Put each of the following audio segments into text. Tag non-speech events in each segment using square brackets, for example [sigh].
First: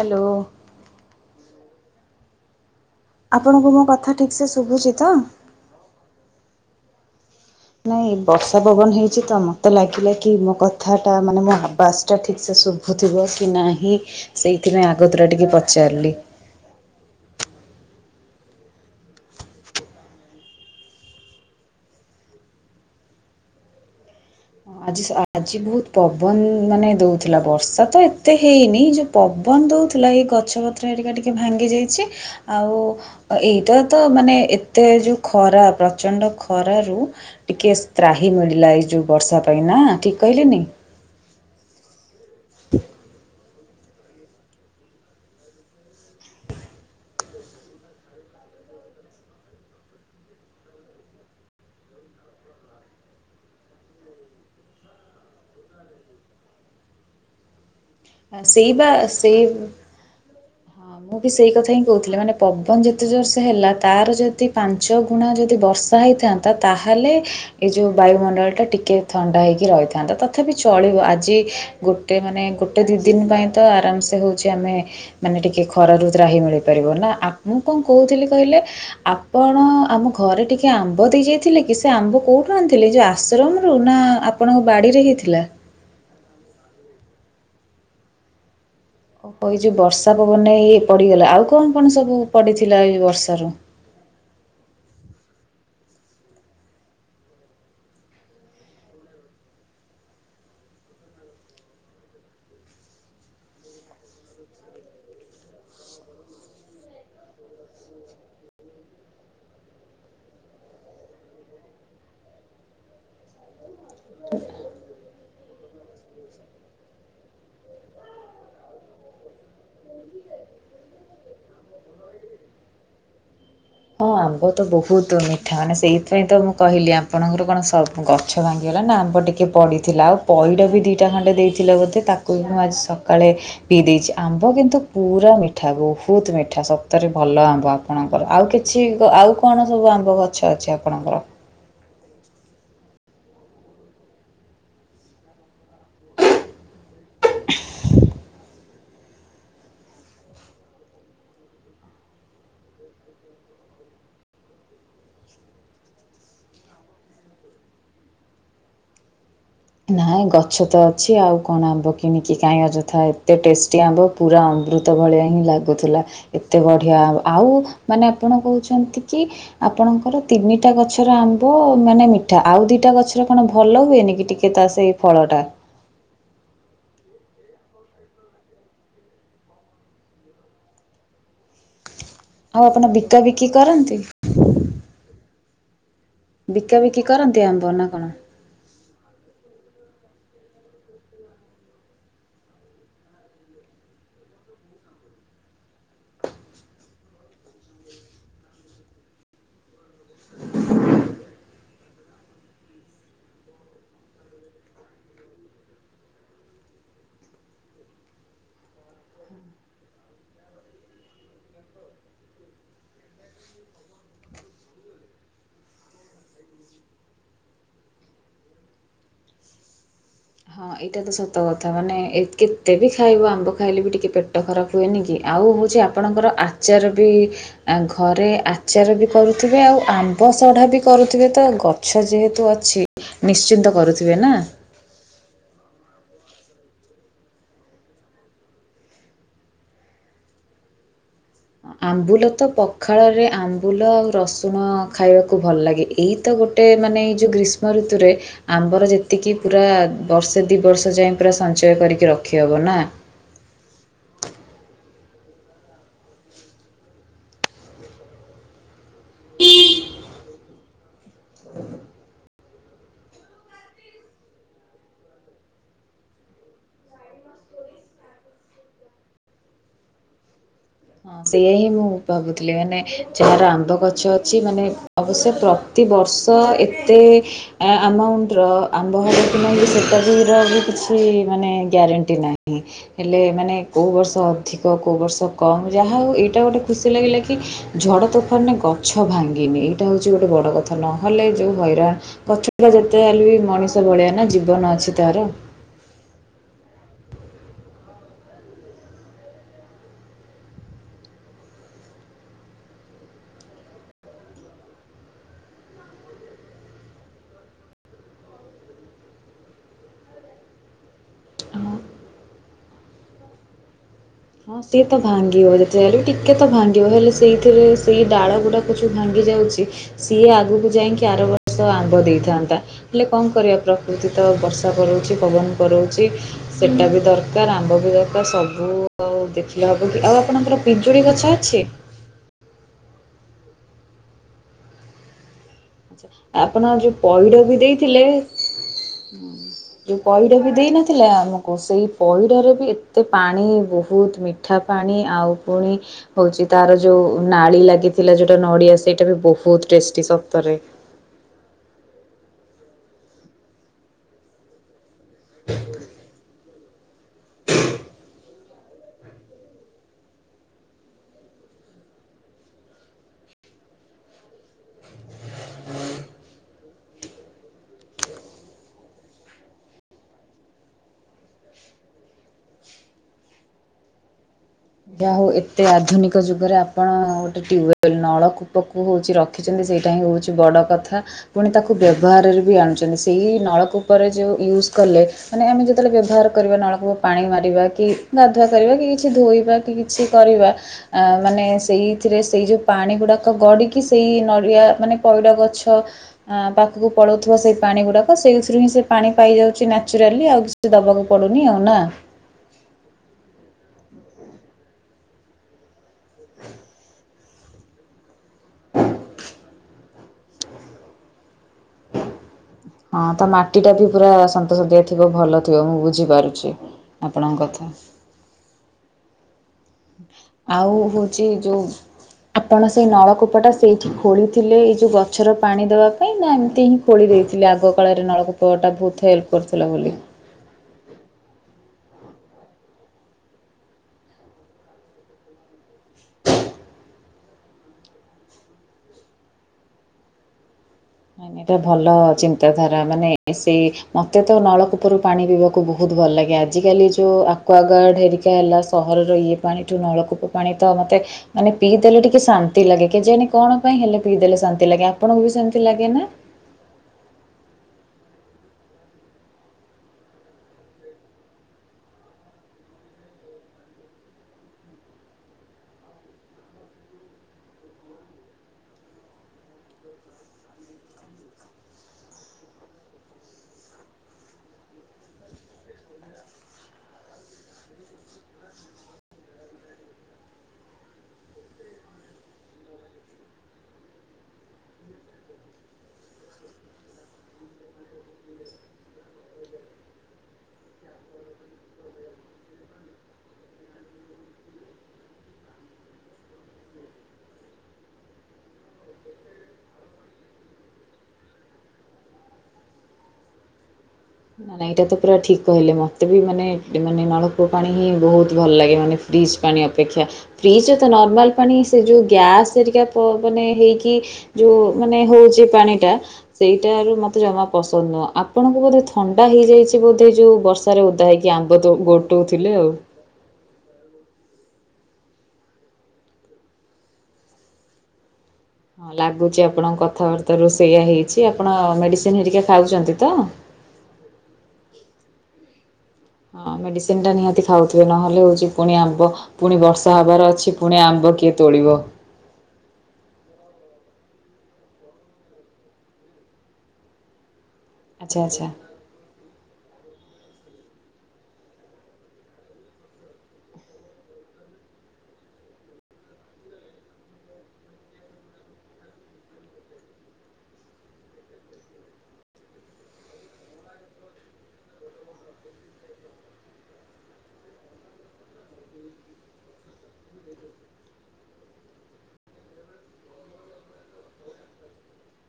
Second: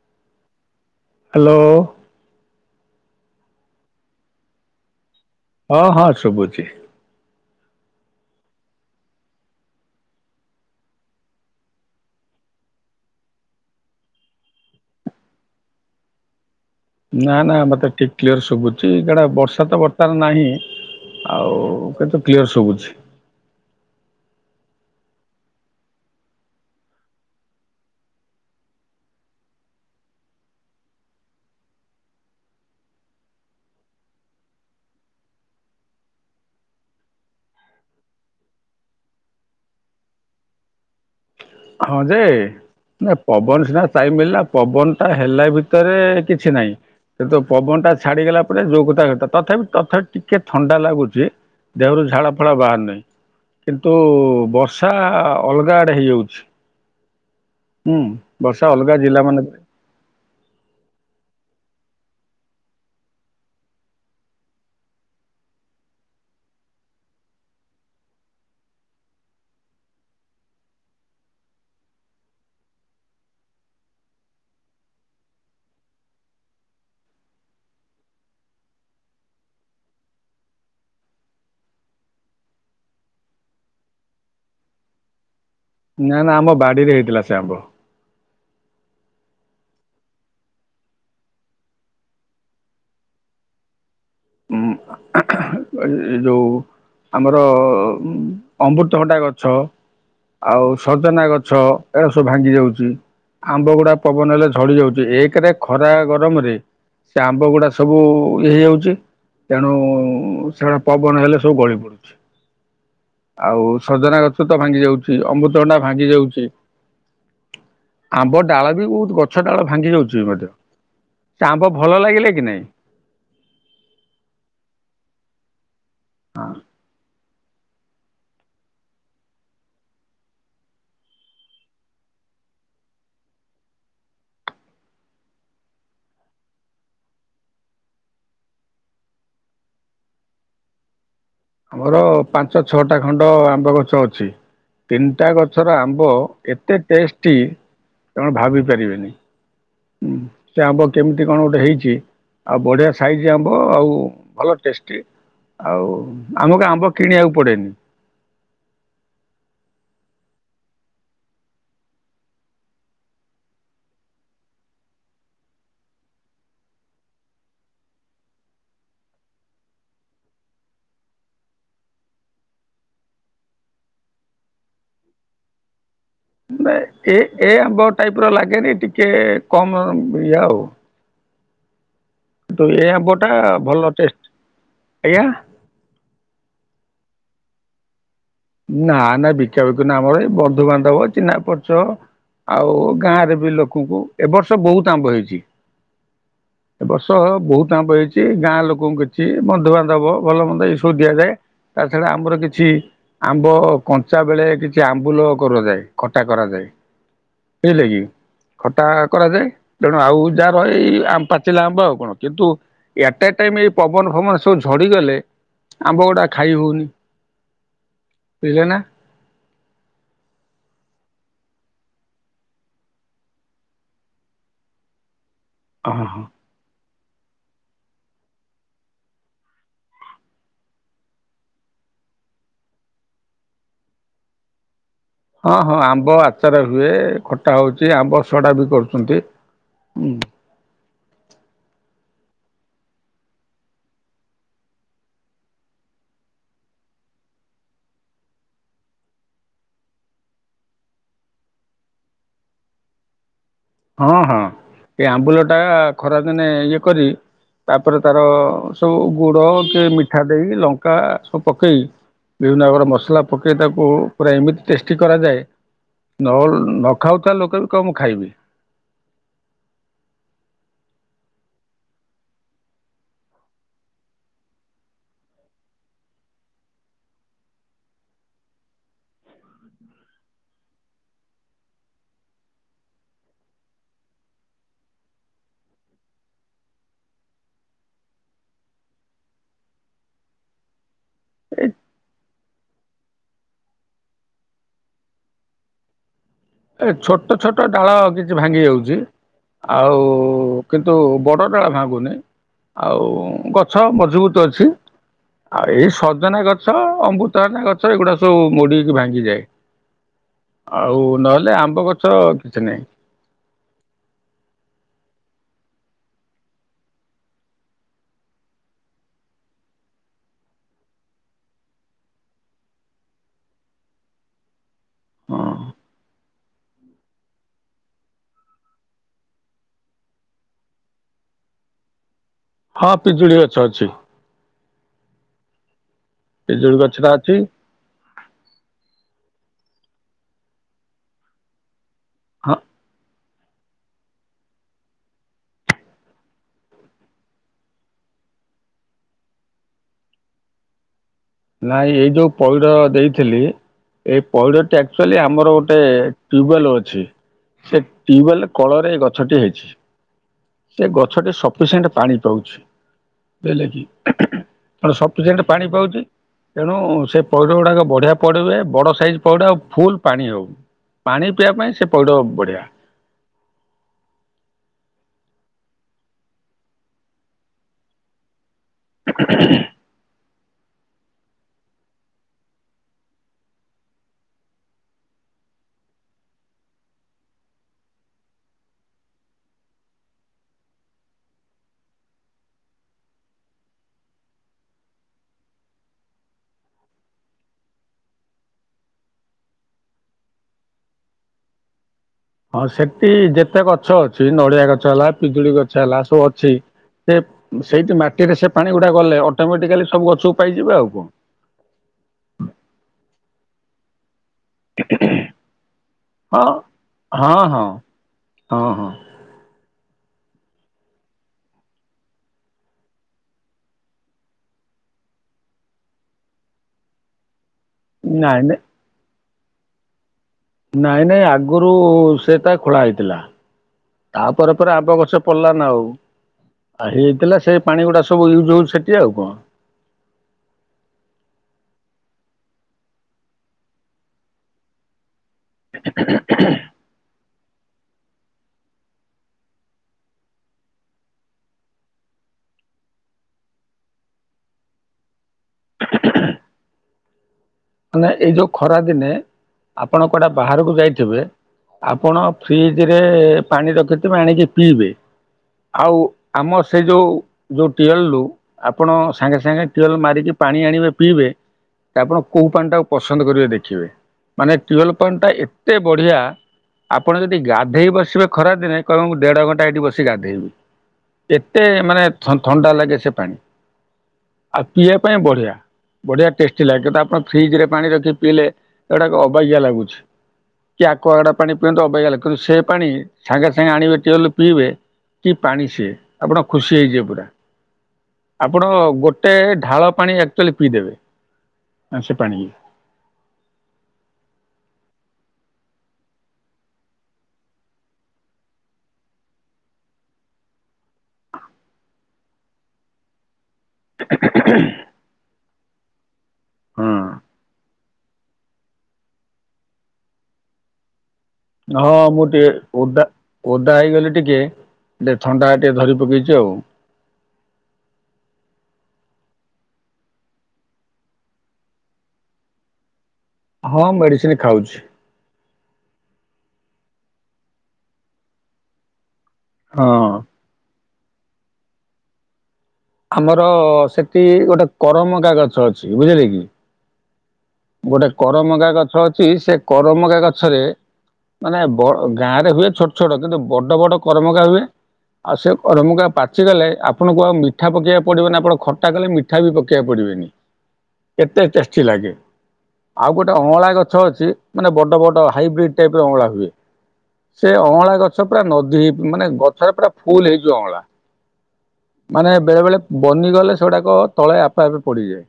Hello. Hello. ଆପଣଙ୍କୁ ମୋ କଥା ଠିକ୍ ସେ ଶୁଭୁଛି ତ? ହଁ ହଁ ଶୁଭୁଚି। ନାଇଁ ବର୍ଷା ପବନ ହେଇଛି ତ ମତେ ଲାଗିଲା କି ମୋ କଥା ଟା ମାନେ ମଁ ଆବାସ ଟା ଠିକ୍ ସେ ଶୁଭୁଥିବ କି ନାହିଁ ସେଇଥିପାଇଁ ଆଗ ତୁରା ଟିକେ ପଚାରିଲି। ନା ନା ମତେ ଠିକ କ୍ଲିୟର ଶୁଭୁଚି କାଡା ବର୍ଷା ତ ବର୍ତ୍ତମାନ ନାହିଁ। ଆଉ କିନ୍ତୁ କ୍ଲିୟର ଶୁଭୁଚି। ଆଜି ସ ଆଜି ବହୁତ ପବନ ମାନେ ଦଉଥିଲା ବର୍ଷା ତ ଏତେ ହେଇନି ଯୋଉ ପବନ ଦଉଥିଲା ଏଇ ଗଛପତ୍ର ହେରିକା ଟିକେ ଭାଙ୍ଗି ଯାଇଚି। ଆଉ ଏଇତ ତ ମାନେ ଏତେ ଯୋଉ ଖରା ପ୍ରଚଣ୍ଡ ଖରାରୁ ଟିକେ ତ୍ରାହି ମିଳିଲା ଏଇ ଯୋଉ ବର୍ଷା ପାଇଁ ନା ଠିକ୍ କହିଲିନି। ହଁ ଯେ ନା ପବନ ସିନା ତ୍ରାହି ମିଳିଲା ପବନଟା ହେଲା ଭିତରେ କିଛି ନାହିଁ। କିନ୍ତୁ ପବନ ଟା ଛାଡିଗଲା ପରେ ଯୋଉ କଥା କଥା ତଥାପି ତଥାପି ଟିକେ ଥଣ୍ଡା ଲାଗୁଚି। ଦେହରୁ ଝାଳ ଫାଳ ବାହାରୁ ନାହିଁ। କିନ୍ତୁ ବର୍ଷା ଅଲଗା ଆଡ଼େ ହେଇଯାଉଛି। ହୁଁ ବର୍ଷା ସେଇ ବା ଅଲଗା ଜିଲ୍ଲା ମାନେ ସେଇ ହଁ ମୁଁ ବି ସେଇ କଥା ହିଁ କହୁଥିଲି ମାନେ ପବନ ଯେତେ ଜୋର୍ଷ ହେଲା ତାର ଯଦି ପାଞ୍ଚ ଗୁଣା ଯଦି ବର୍ଷା ହେଇଥା ତ ତାହେଲେ ଏ ଯୋଉ ବାୟୁମଣ୍ଡଳ ଟା ଟିକେ ଥଣ୍ଡା ହେଇକି ରହିଥାନ୍ତା ତଥାପି ଚଳିବ ଆଜି ଗୋଟେ ମାନେ ଗୋଟେ ଦି ଦିନ ପାଇଁ ତ ଆରାମ ସେ ହେଉଚି ଆମେ ମାନେ ଟିକେ ଖରା ରୁ ତ୍ରାହି ମିଳିପାରିବ ନା ଆ ମୁଁ କଣ କହୁଥିଲି କହିଲେ ଆପଣ ଆମ ଘରେ ଟିକେ ଆମ୍ବ ଦେଇ ଯାଇଥିଲେ କି ସେ ଆମ୍ବ କୋଉଠୁ ଆଣିଥିଲେ ଯୋଉ ଆ ଆଶ୍ରମରୁ ନା ଆପଣଙ୍କ ବାଡ଼ିରେ ହିଁ ହେଇଥିଲା? ନା ନା ଆମ ବାଡିରେ ହେଇଥିଲା ସେ ଆମ୍ବ। ଏ ଯଉ ବର୍ଷା ପବନରେ ଇଏ ପଡିଗଲା ଆଉ କଣ କଣ ସବୁ ପଡିଥିଲା ଏ ବର୍ଷ ର? ଉଁ ଏ ଯୋଉ ଆମର ଅମୃତଭଣ୍ଡା ଗଛ। ଆଉ ସଜନା ଗଛ ଏରା ସବୁ ଭାଙ୍ଗି ଯାଉଚି। ଆମ୍ବ ଗୁଡା ପବନ ହେଲେ ଝଡି ଯାଉଚି ଏକରେ ଖରା ଗରମରେ ସେ ଆମ୍ବ ଗୁଡା ସବୁ ଇଏ ହେଇଯାଉଚି ତେଣୁ ସେଟା ପବନ ହେଲେ ସବୁ ଗଳି ପଡୁଚି ଆଉ ସଜନା ଗଛ ତ ଭାଙ୍ଗି ଯାଉଚି ଅମୃତ ଭଣ୍ଡା ଭାଙ୍ଗି ଯାଉଚି ଆମ୍ବ ଡାଳ ବି ବହୁତ ଗଛ ଡାଳ ଭାଙ୍ଗି ଯାଉଚି ମଧ୍ୟ। ସେ ଆମ୍ବ ଭଲ ଲାଗିଲେ କି ନାହିଁ? ହଁ ଆମ୍ବ ତ ବହୁତ ମିଠା ମାନେ ସେଇଥିପାଇଁ ତ ମୁଁ କହିଲି ଆମ ଆପଣଙ୍କର କଣ ସ ଗଛ ଭାଙ୍ଗିଗଲା ନା ଆମ୍ବ ଟିକେ ପଡ଼ିଥିଲା ଆଉ ପଇଡ଼ ବି ଦିଇଟା ଖଣ୍ଡେ ଦେଇଥିଲେ ବୋଧେ ତା କୁ ଉଁ ଆଜି ସକାଳେ ପିଇ ଦେଇଚି ଆମ୍ବ କିନ୍ତୁ ପୁରା ମିଠା ବହୁତ ମିଠା ସତରେ ଭଲ ଆମ୍ବ ଆପଣଙ୍କର ଆଉ କିଛି ତ ଆଉ କଣ ସବୁ ଆମ୍ବ ଗଛ ଅଛି ଆପଣଙ୍କର? ଆମର ପାଞ୍ଚ ଛଅଟା ଖଣ୍ଡ ଆମ୍ବ ଗଛ ଅଛି। ତିନିଟା ଗଛର ଆମ୍ବ ଏତେ ଟେଷ୍ଟି ଆପଣ ଭାବିପାରିବେନି। ହୁଁ ସେ ଆମ୍ବ କେମିତି କଣ ଗୋଟେ ହେଇଚି। ଆଉ ବଢିଆ ସାଇଜ୍ ଆମ୍ବ ଆଉ ଭଲ ଟେଷ୍ଟ। ଆଉ ଆମକୁ ଆମ୍ବ କିଣିବାକୁ ପଡେନି। ନାଇଁ ଗଛ ତ ଅଛି ଆଉ କଣ ଆମ୍ବ କିଣିକି କାହିଁ ଅଯଥା ଏତେ ଟେଷ୍ଟି ଆମ୍ବ ପୁରା ଅମୃତ ଭଳିଆ ହିଁ ଲାଗୁଥିଲା। ଏତେ ବଢିଆ ଆଉ ମାନେ ଆପଣ କହୁଛନ୍ତି କି ଆପଣଙ୍କର ତିନିଟା ଗଛର ଆମ୍ବ ମାନେ ମିଠା ଆଉ ଦିଟା ଗଛର କଣ ଭଲ ହୁଏନି କି ଟିକେ କେ ତା ସେଇ ଫଳଟା ମାନେ ଏ ଏ ଆମ୍ବ ଟାଇପିର ଲାଗେନି ଟିକେ କମ୍ ଇଏ ଆଉ ଆଉ କିନ୍ତୁ ଆପଣ ଏ ବିକା ଆମ୍ବଟା ବିକି ଭଲ କରନ୍ତି ଟେଷ୍ଟ ଆଜ୍ଞା। ବିକା ବିକି କରନ୍ତି ଆମ୍ବ ନା କଣ? ନା ନା ବିକା ବିକି ନା ଆମର ଏଇ ବନ୍ଧୁବାନ୍ଧବ ଚିହ୍ନା ପରିଚୟ ଆଉ ଗାଁରେ ବି ଲୋକଙ୍କୁ ଏବର୍ଷ ବହୁତ ଆମ୍ବ ହେଇଛି। ଏବର୍ଷ ବହୁତ ଆମ୍ବ ହେଇଛି ଗାଁ ଲୋକଙ୍କୁ କିଛି ବନ୍ଧୁବାନ୍ଧବ ଦବ ଭଲ ମନ୍ଦ ଏ ସବୁ ଦିଆଯାଏ ତା ଛଡା ଆମର କିଛି ଆମ୍ବ କଞ୍ଚା ବେଳେ କିଛି ଆମ୍ବୁଲ କରାଯାଏ ଖଟା କରାଯାଏ। ବୁଝେଲେ କିି? ଖଟା କରାଯାଏ ତେଣୁ ଆଉ ଯାହା ରହେ ଏଇ ପାଚିଲା ଆମ୍ବ ଆଉ କଣ କିନ୍ତୁ ୟାଟା ଟାଇମ୍ ଏଇ ପବନ ଫବନ ସବୁ ଝଡ଼ିଗଲେ ଆମ୍ବ ଗୁଡା ଖାଇ ହଉନି। ବୁଝିଲେ ନା। ହଁ ଏ ଏଟା ସତ କଥା ମାନେ ଏତେ କେତେ ବି ଖାଇବ ଆମ୍ବ ଖାଇଲେ ବି ଟିକେ ପେଟ ଖରାପ ହୁଏନି କି ଆଉ ଛି ହଁ ହଁ ଆପଣଙ୍କର ଆଚାର ବି ଆ ଘରେ ଆଚାର ବି କରୁଥିବେ ଆଉ ଆମ୍ବ ସଢା ବି କରୁଥିବେ ତ ଗ ଗଛ ଯେହେତୁ ଅଛି ନିଶ୍ଚିନ୍ତ କରୁଥିବେ ନା? ହଁ ହଁ ଆମ୍ବ ଆଚାର ହୁଏ ଖଟା ହଉଛି ଆମ୍ବ ସଡ଼ା ବି କରୁଛନ୍ତି ହୁଁ। ଆମ୍ବୁଲ ତ ପଖାଳରେ ଆମ୍ବୁଲ ଆଉ ରସୁଣ ଖାଇବାକୁ ଭଲ ଲାଗେ ଏଇ ତ ଗୋ ଗୋଟେ ମାନେ ଏଇ ଯଉ ଗ୍ରୀଷ୍ମ ଋତୁରେ ଆମ୍ବର ଯେତିକି ପୁରା ବର୍ଷେ ଦି ବର୍ଷ ଯାଏ ପୁରା ସଞ୍ଚୟ କରିକି ରଖିହବ ନା? ହଁ ହଁ ଏ ଆମ୍ବୁଲ ଟା ଖରାଦିନେ ଇଏ କରି ତାପରେ ତାର ସବୁ ଗୁଡ଼ କି ମିଠା ଦେଇ ଲ ଙ୍କା ସବୁ ପକାଇ ବିଭିନ୍ନ ପ୍ରକାର ମସଲା ପକାଇ ତାକୁ ପୁରା ଏମିତି ଟେଷ୍ଟି କରାଯାଏ ନ ନ ଖାଉଥିବା ଲୋକ ବି କହିବ ମୁଁ ଖାଇବି। ହଁ ସେଇୟା ହିଁ ମୁଁ ଭାବୁଥିଲି ମାନେ ଯହାର ଆମ୍ବ ଗଛ ଅଛି ମାନେ ଅବଶ୍ୟ ପ୍ର ତି ବର୍ଷ ଏତେ ଆମାଉଣ୍ଟର ଆମ୍ବ ହବ ବି କିଛି ମାନେ ଗ୍ୟାରେଣ୍ଟି ନାହିଁ। ହେଲେ ମାନେ କେଉଁ ବର୍ଷ ଅଧିକ କେଉଁ ବର୍ଷ କମ ଯାହା ହଉ ଏଇଟା ଗୋଟେ ଖୁସି ଲାଗିଲା କି ଝଡ଼ ତୋଫାନରେେ ଗଛ ଭାଙ୍ଗିନି ଏଇଟା ହେଉଛି ଗୋଟେ ବଡ଼ କଥା ନହେଲେ ଯେଉଁ ଏ ହଇରାଣ ଗଛ ପୁରା ଯେତେ ହେଲେ ବି ମଣିଷ ଭଳିଆ ନା ଜୀବନ ଅଛି ତାର। ଏ ଛୋଟ ଛୋଟ ଡାଳ କିଛି ଭାଙ୍ଗି ଯାଉଛି। ଆଉ କିନ୍ତୁ ବଡଡାଳ ଭାଙ୍ଗୁନି। ଆଉ ଗଛ ମଜବୁତ ଅଛି। ଆଉ ଏଇ ସଜନା ଗଛ ଅମୃତଭଣ୍ଡା ଗଛ ଏଗୁଡା ସବୁ ମୋଡ଼ିହେଇକି ଭାଙ୍ଗିଯାଏ। ଆଉ ନହେଲେ ଆମ୍ବ ଗଛ କିଛି ନାହିଁ। ହଁ ସିଏ ତ ଭାଙ୍ଗିବ ଯେତେ ହେଲେବି ଟିକେ ତ ଭାଙ୍ଗିବ ହେଲେ ସେଇଥିରେ ସେଇ ଡାଳ ଗୁଡା ଯୋଉ ଭାଙ୍ଗି ଯାଉଛି ସିଏ ଆଗକୁ ଯାଇଁକି ଆର ବର୍ଷ ଆମ୍ବ ଦେଇଥାନ୍ତା ହେଲେ କଣ କରିବା ପ୍ର କୃତିତ ବର୍ଷା କରଉଛି ହଁ ପବନ କରଉଛି। ସେଟା ବି ଦରକାର ଆମ୍ବ ବି ଦରକାର ସବୁ ହଉ ଦେଖିଲେ ହବ କି ଆଉ ଆପଣଙ୍କର ପିଜୁଳି ଗଛ ଅଛି? ହଁ ପିଜୁଳି ଗଛ ଅଛି। ଆପଣ ପିଜୁଳି ଯୋଉ ଗଛଟା ଅଛି ପଇଡ ବି ଦେଇଥିଲେ ଯୋଉ ପଇଡ଼ ବି ଦେଇ ନଥିଲେ ଆମକୁ ସେଇ ପଇଡ଼ରେ ହଁ ବି ଏତେ ପାଣି ବହୁତ ମିଠା ପାଣି ଆଉ ପୁଣି ହଉଚି ତାର ଯୋଉ ନାଳି ଲାଗିଥିଲା ଯୋଉଟା ନଡିଆ ସେଇଟା ବି ବହୁତ ଟେଷ୍ଟି ସତରେ। ନାଇଁ ଏଇ ଯୋଉ ପଇଡ଼ ଦେଇଥିଲି ଏଇ ପଇଡ଼ଟି ଆକ୍ଚୁଆଲି ଆମର ଗୋଟେ ଟ୍ୟୁବୱେଲ ଅଛି। ସେ ଟ୍ୟୁବୱେଲ କଳରେ ଏଇ ଗଛଟି ହେଇଚି। ସେ ଗଛଟି ସଫିସେଣ୍ଟ ପାଣି ପାଉଚି। ହେଲେ କି କଣ ସଫିସେଣ୍ଟ ପାଣି ପାଉଚି ତେଣୁ ସେ ପଇଡ଼ ଗୁଡାକ ବଢିଆ ପଇଡ଼ ହୁଏ ବଡ ସାଇଜ ପଇଡ଼ ଆଉ ଫୁଲ ପାଣି ହେଉ। ପାଣି ପିଇବା ପାଇଁ ସେ ପଇଡ଼ ବଢିଆ। ଯାହା ହଉ ଏତେ ଆଧୁନିକ ଯୁଗରେ ଆପଣ ଗୋଟେ ଟ୍ୟୁବୱେଲ ନଳ କୁ ପକୁ ହେଉଚି ରଖିଚନ୍ତି ସେଇଟା ହିଁ ହେଉଚି ବଡ଼ କଥା। ପୁଣି ତାକୁ ବ୍ୟବହାରରେ ବି ଆଣୁଛନ୍ତି ସେଇ ନଳକୂପରେ ଯୋଉ ୟୁଜ୍ କଲେ ମାନେ ଆମେ ଯେତେବେଳେ ବ୍ୟବହାର କରିବା ନଳକୂପ ପାଣି ମାରିବା କି ଗାଧୁଆ କରିବା କି କିଛି ଧୋଇବା କି କିଛି କରିବା ଆ ମାନେ ସେଇଥିରେ ସେଇ ଯୋଉ ପାଣି ଗୁଡାକ ଗଡିକି ସେଇ ନଡ଼ିଆ ମାନେ ପଇଡ଼ ଗଛ ଆ ପାଖକୁ ପଳଉଥିବ ସେଇ ପାଣି ଗୁଡ଼ାକ ସେଇଥିରୁ ହିଁ ସେ ପାଣି ପାଇ ଯାଉଚି ନ୍ୟାଚୁରାଲି ଆଉ କିଚି ଦବାକୁ ପଡ଼ୁନି ଆଉ। ନା? ହଁ ସେଠି ଯେତେ ଗଛ ଅଛି ନଡିଆ ଗଛ ହେଲା ପିଜୁଳି ଗଛ ହେଲା ସବୁ ଅଛି ସେ ସେଇଠି ମାଟିରେ ସେ ପାଣି ଗୁଡା ଗଲେ ଅଟୋମେଟିକାଲି ସବୁ ଗଛକୁ ପାଇଯିବେ ଆଉ କଣ। ହଁ ତା ମାଟି ଟା ବି ପୁରା ସନ୍ତ ସନ୍ତିଆ ଥିବ ଭଲ ଥିବ ମୁଁ ହଁ। ବୁଝିପାରୁଛି ହଁ ଆପଣଙ୍କ ହଁ କଥା। ହଁ ହଁ। ଆଉ ହୋଉଚି ଯୋଉ ଆପଣ ସେଇ ନଳକୂପଟା ସେଇଠି ଖୋଳିଥିଲେ ଏଇ ଯୋଉ ଗଛରେ ପାଣି ଦେବା ପାଇଁ ନା ଏମିତି ହିଁ ଖୋଳି ଦେଇଥିଲେ ଆଗ କାଳରେ ନାଇଁ ନାଇଁ ନଳକୂପଟା ବହୁତ ହେଲ୍ପ କରୁଥିଲା ବୋଲି। ନାଇଁ ନାଇଁ ଆଗରୁ ସେ ତା ଖୋଳା ହେଇଥିଲା। ତାପରେ ପରେ ଆମ୍ୱ ଗଛ ଫଳିଲା ନା ଆଉ। ଆଉ ହେଇଥିଲା ସେଇ ପାଣି ଗୁଡା ସବୁ ୟୁଜ୍ ହଉଛି ସେଠି ଆଉ କଣ। ନାଇ ଏଇଟା ଭଲ ଚିନ୍ତାଧାରା ମାନେ ସେଇ ମତେ ତ ନଳକୂପରୁ ପାଣି ପିଇବାକୁ କୁ ବହୁତ ଭଲ ଲାଗେ। ଆଜିକାଲି ଯୋଉ ଆକୁୱାଗାର୍ଡ଼ ହେରିକା ହେଲା ସହରର ଇଏ ପାଣିଠୁ ନଳକୂପ ପାଣି ତ ମୋତେ ମାନେ ପିଇ ଦେଲେ ଟିକେ ଶାନ୍ତି ଲାଗେ କେଜାଣି କଣ ପାଇଁ ହେଲେ ପିଇ ଦେଲେ ଶାନ୍ତି ଲାଗେ ଆପଣଙ୍କୁ ବି ସେମିତି ଲାଗେ ନା? ମାନେ ଏଇ ଯୋଉ ଖରା ଦିନେ ଆପଣ କୁଆଡେ ବାହାରକୁ ଯାଇଥିବେ ଆପଣ ଫ୍ରିଜରେ ପାଣି ରଖିଥିବେ ଆଣିକି ପିଇବେ। ଆଉ ଆମ ସେ ଯୋଉ ଯୋଉ ଟିଅଲ ରୁ ଆପଣ ସାଙ୍ଗେ ସାଙ୍ଗେ ଟିଅଲ ମାରିକି ପାଣି ଆଣିବେ ପିଇବେ ତ ଆପଣ କକୋଉ ପାନଟାକୁ ପସନ୍ଦ କରିବେ ଦେଖିବେ। ମାନେ ଟ୍ୟୁଏଲ ପାନଟା ଏତେ ବଢ଼ିଆ ଆପଣ ଯଦି ଗାଧୋଇ ବସିବେ ଖରା ଦିନେ କହିବେ ମୁଁ ଦେଢ ଘଣ୍ଟା ଏଇଠି ବସି ଗାଧୋଇବି। ଏତେ ମାନେ ଥଣ୍ଡା ଲାଗେ ସେ ପାଣି। ଆଉ ପିଇବା ପାଇଁ ବଢିଆ ବଢିଆ ଟେଷ୍ଟି ଲାଗେ ତ ଆପଣ ଫ୍ରିଜ ରେ ପାଣି ରଖି ପିଇଲେ ଏଗୁଡ଼ାକ ଅବାଗିଆ ଲାଗୁଚି। କି ଆକୁଆଗାଡ ପାଣି ପିଅନ୍ତୁ ଅବାଗିଆଲା କିନ୍ତୁ ସେ ପାଣି ସାଙ୍ଗେ ସାଙ୍ଗେ ଆଣିବେ ଟିଅଲ ରୁ ପିଇବେ କି ପାଣି ସିଏ ଆପଣ ଖୁସି ହେଇଯିବେ ପୁରା। ଆପଣ ଗୋଟେ ଢାଳ ପାଣି ଆକ୍ଚୁଆଲି ପିଇଦେବେ। ଆ ସେ ପାଣି। ନା ନା ଏଇଟା ତ ପୁରା ଠିକ୍ କହିଲେ ମତେ ବି ମାନେ ମାନେ ନଳକୂଅ ପାଣି ହିଁ ବହୁତ ଭଲ ଲାଗେ ମାନେ ଫ୍ରିଜ୍ ପାଣି ଅପେକ୍ଷା ଫ୍ରିଜ୍ର ତ ନର୍ମାଲ୍ ପାଣି ସେ ଯଉ ଗ୍ୟାସ୍ ହେରିକା ପ ମାନେ ହେଇକି ଯୋଉ ମାନେ ହଉଛି ପାଣି ଟା ହଁ ସେଇଟାାରୁ ମତେ ଜମା ପସ ନ୍ଦ ନୁହ ଆପଣଙ୍କୁ ବୋଧେ ଥଣ୍ଡା ହେଇଯାଇଛି ବୋଧେ ଯୋଉ ବର୍ଷାରେ ଓଦା ହେଇକି? ଆମ୍ବ ତ ନହ ମୁ ଗୋଟଉଥିଲେ ଟିକେ ଆଉ। ଓଦା ଓଦା ହେଇଗଲି ଟିକେ ଯେ ଥଣ୍ଡା ଟିକେ ଧରି ପକେଇଛି ଆଉ। ହଁ ଲାଗୁଛି ଆପଣଙ୍କ କଥାବାର୍ତ୍ତା ରୁ ଷେଇଆ ହେଇଛି ଆପଣ ମେଡିସିନ ହେରିକା ଖାଉଛନ୍ତି ତ? ହଁ ମେଡିସିନ ଖାଉଛି। ହଁ ମେଡିସିନ ଟା ନିହାତି ଖାଉଥିବେ ନହେଲେ ହଉଛି ପୁଣି ଆମ୍ବ ପୁଣି ବର୍ଷା ହଁ। ହବାର ଅଛି ପୁଣି ଆମ୍ବ କିଏ ତୋଳିବ? ଆମର ସେଠି ଗୋଟେ କରମଙ୍ଗା ଗଛ ଅଛି ବୁଝିଲେ କି? ଗୋଟେ ଆଚ୍ଛା ଆଚ୍ଛା। କରମଗା ଗଛ ଅଛି ସେ କରମଗା ଗଛରେ ମାନେ ବ ଗାଁ ରେ ହୁଏ ଛୋଟ ଛୋଟ କିନ୍ତୁ ବଡ ବଡ କର୍ମଗା ହୁଏ। ଆଉ ସେ କରମଙ୍ଗା ପାଚିଗଲେ ଆପଣଙ୍କୁ ଆଉ ମିଠା ପକେଇବାକୁ ପଡ଼ିବନି ଆପଣ ଖଟା କଲେ ମି ଠା ବି ପକେଇବାକୁ ପଡ଼ିବେନି କେତେ ଚେଷ୍ଠି ଲାଗେ। ଆଉ ଗୋଟେ ଅଁଳା ଗଛ ଅଛି ମାନେ ବଡ ବଡ ହାଇବ୍ରିଡ଼୍ ଟାଇପ୍ ର ଅଁଳା ହୁଏ। ସେ ଅଁଳା ଗଛ ପୁରା ନଦୀ ହେଇ ମାନେ ଗଛରେ ପୁରା ଫୁଲ ହେଇଯିବ ଅଁଳା। ମାନେ ବେଳେ ବେଳେ ବନିଗଲେ ସେଗୁଡ଼ାକ ତଳେ ଆପେ ଆପେ ପଡ଼ିଯାଏ।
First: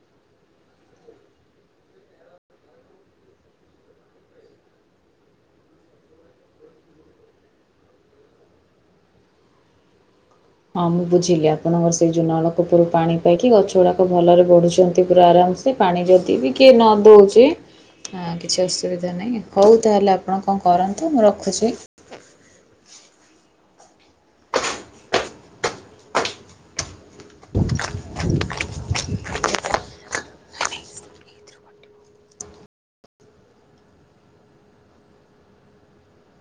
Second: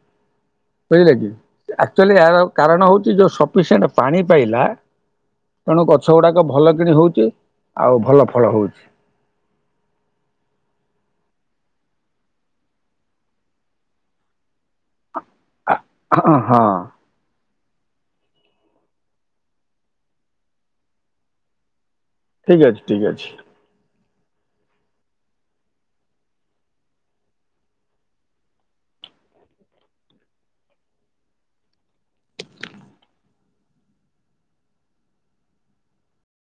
[unintelligible] କି? ଆକ୍ଚୁଆଲି ଏହାର କାରଣ ହଉଛି ଯଉ ସଫିସିଏଣ୍ଟ ପାଣି ପାଇଲା ତେଣୁ ଗଛ ଗୁଡ଼ାକ ଭଲ କିଣି ହଉଛି ଆଉ ଭଲ ଫଳ ହଉଛି। ହଁ ମୁଁ ବୁଝିଲି ଆପଣଙ୍କର ସେଇ ଯୋଉ ନଳକୂପରୁ ପାଣି ପାଇକି ଗଛ ଗୁରାକ ଭଲରେ ବଢ଼ୁଛନ୍ତି ପୁରା ଆରାମ ସେ ପାଣି ଯଦି ବି ହଁ କିଏ ନ ଦଉଛି ହଁ କିଛି ଅସୁବିଧା ନାହିଁ ହଉ ତାହେଲେ ଆପଣ କଣ କରନ୍ତୁ ମୁଁ ରଖୁଛି। ଠିକ୍ ଅଛି ଠିକ୍ ଅଛି।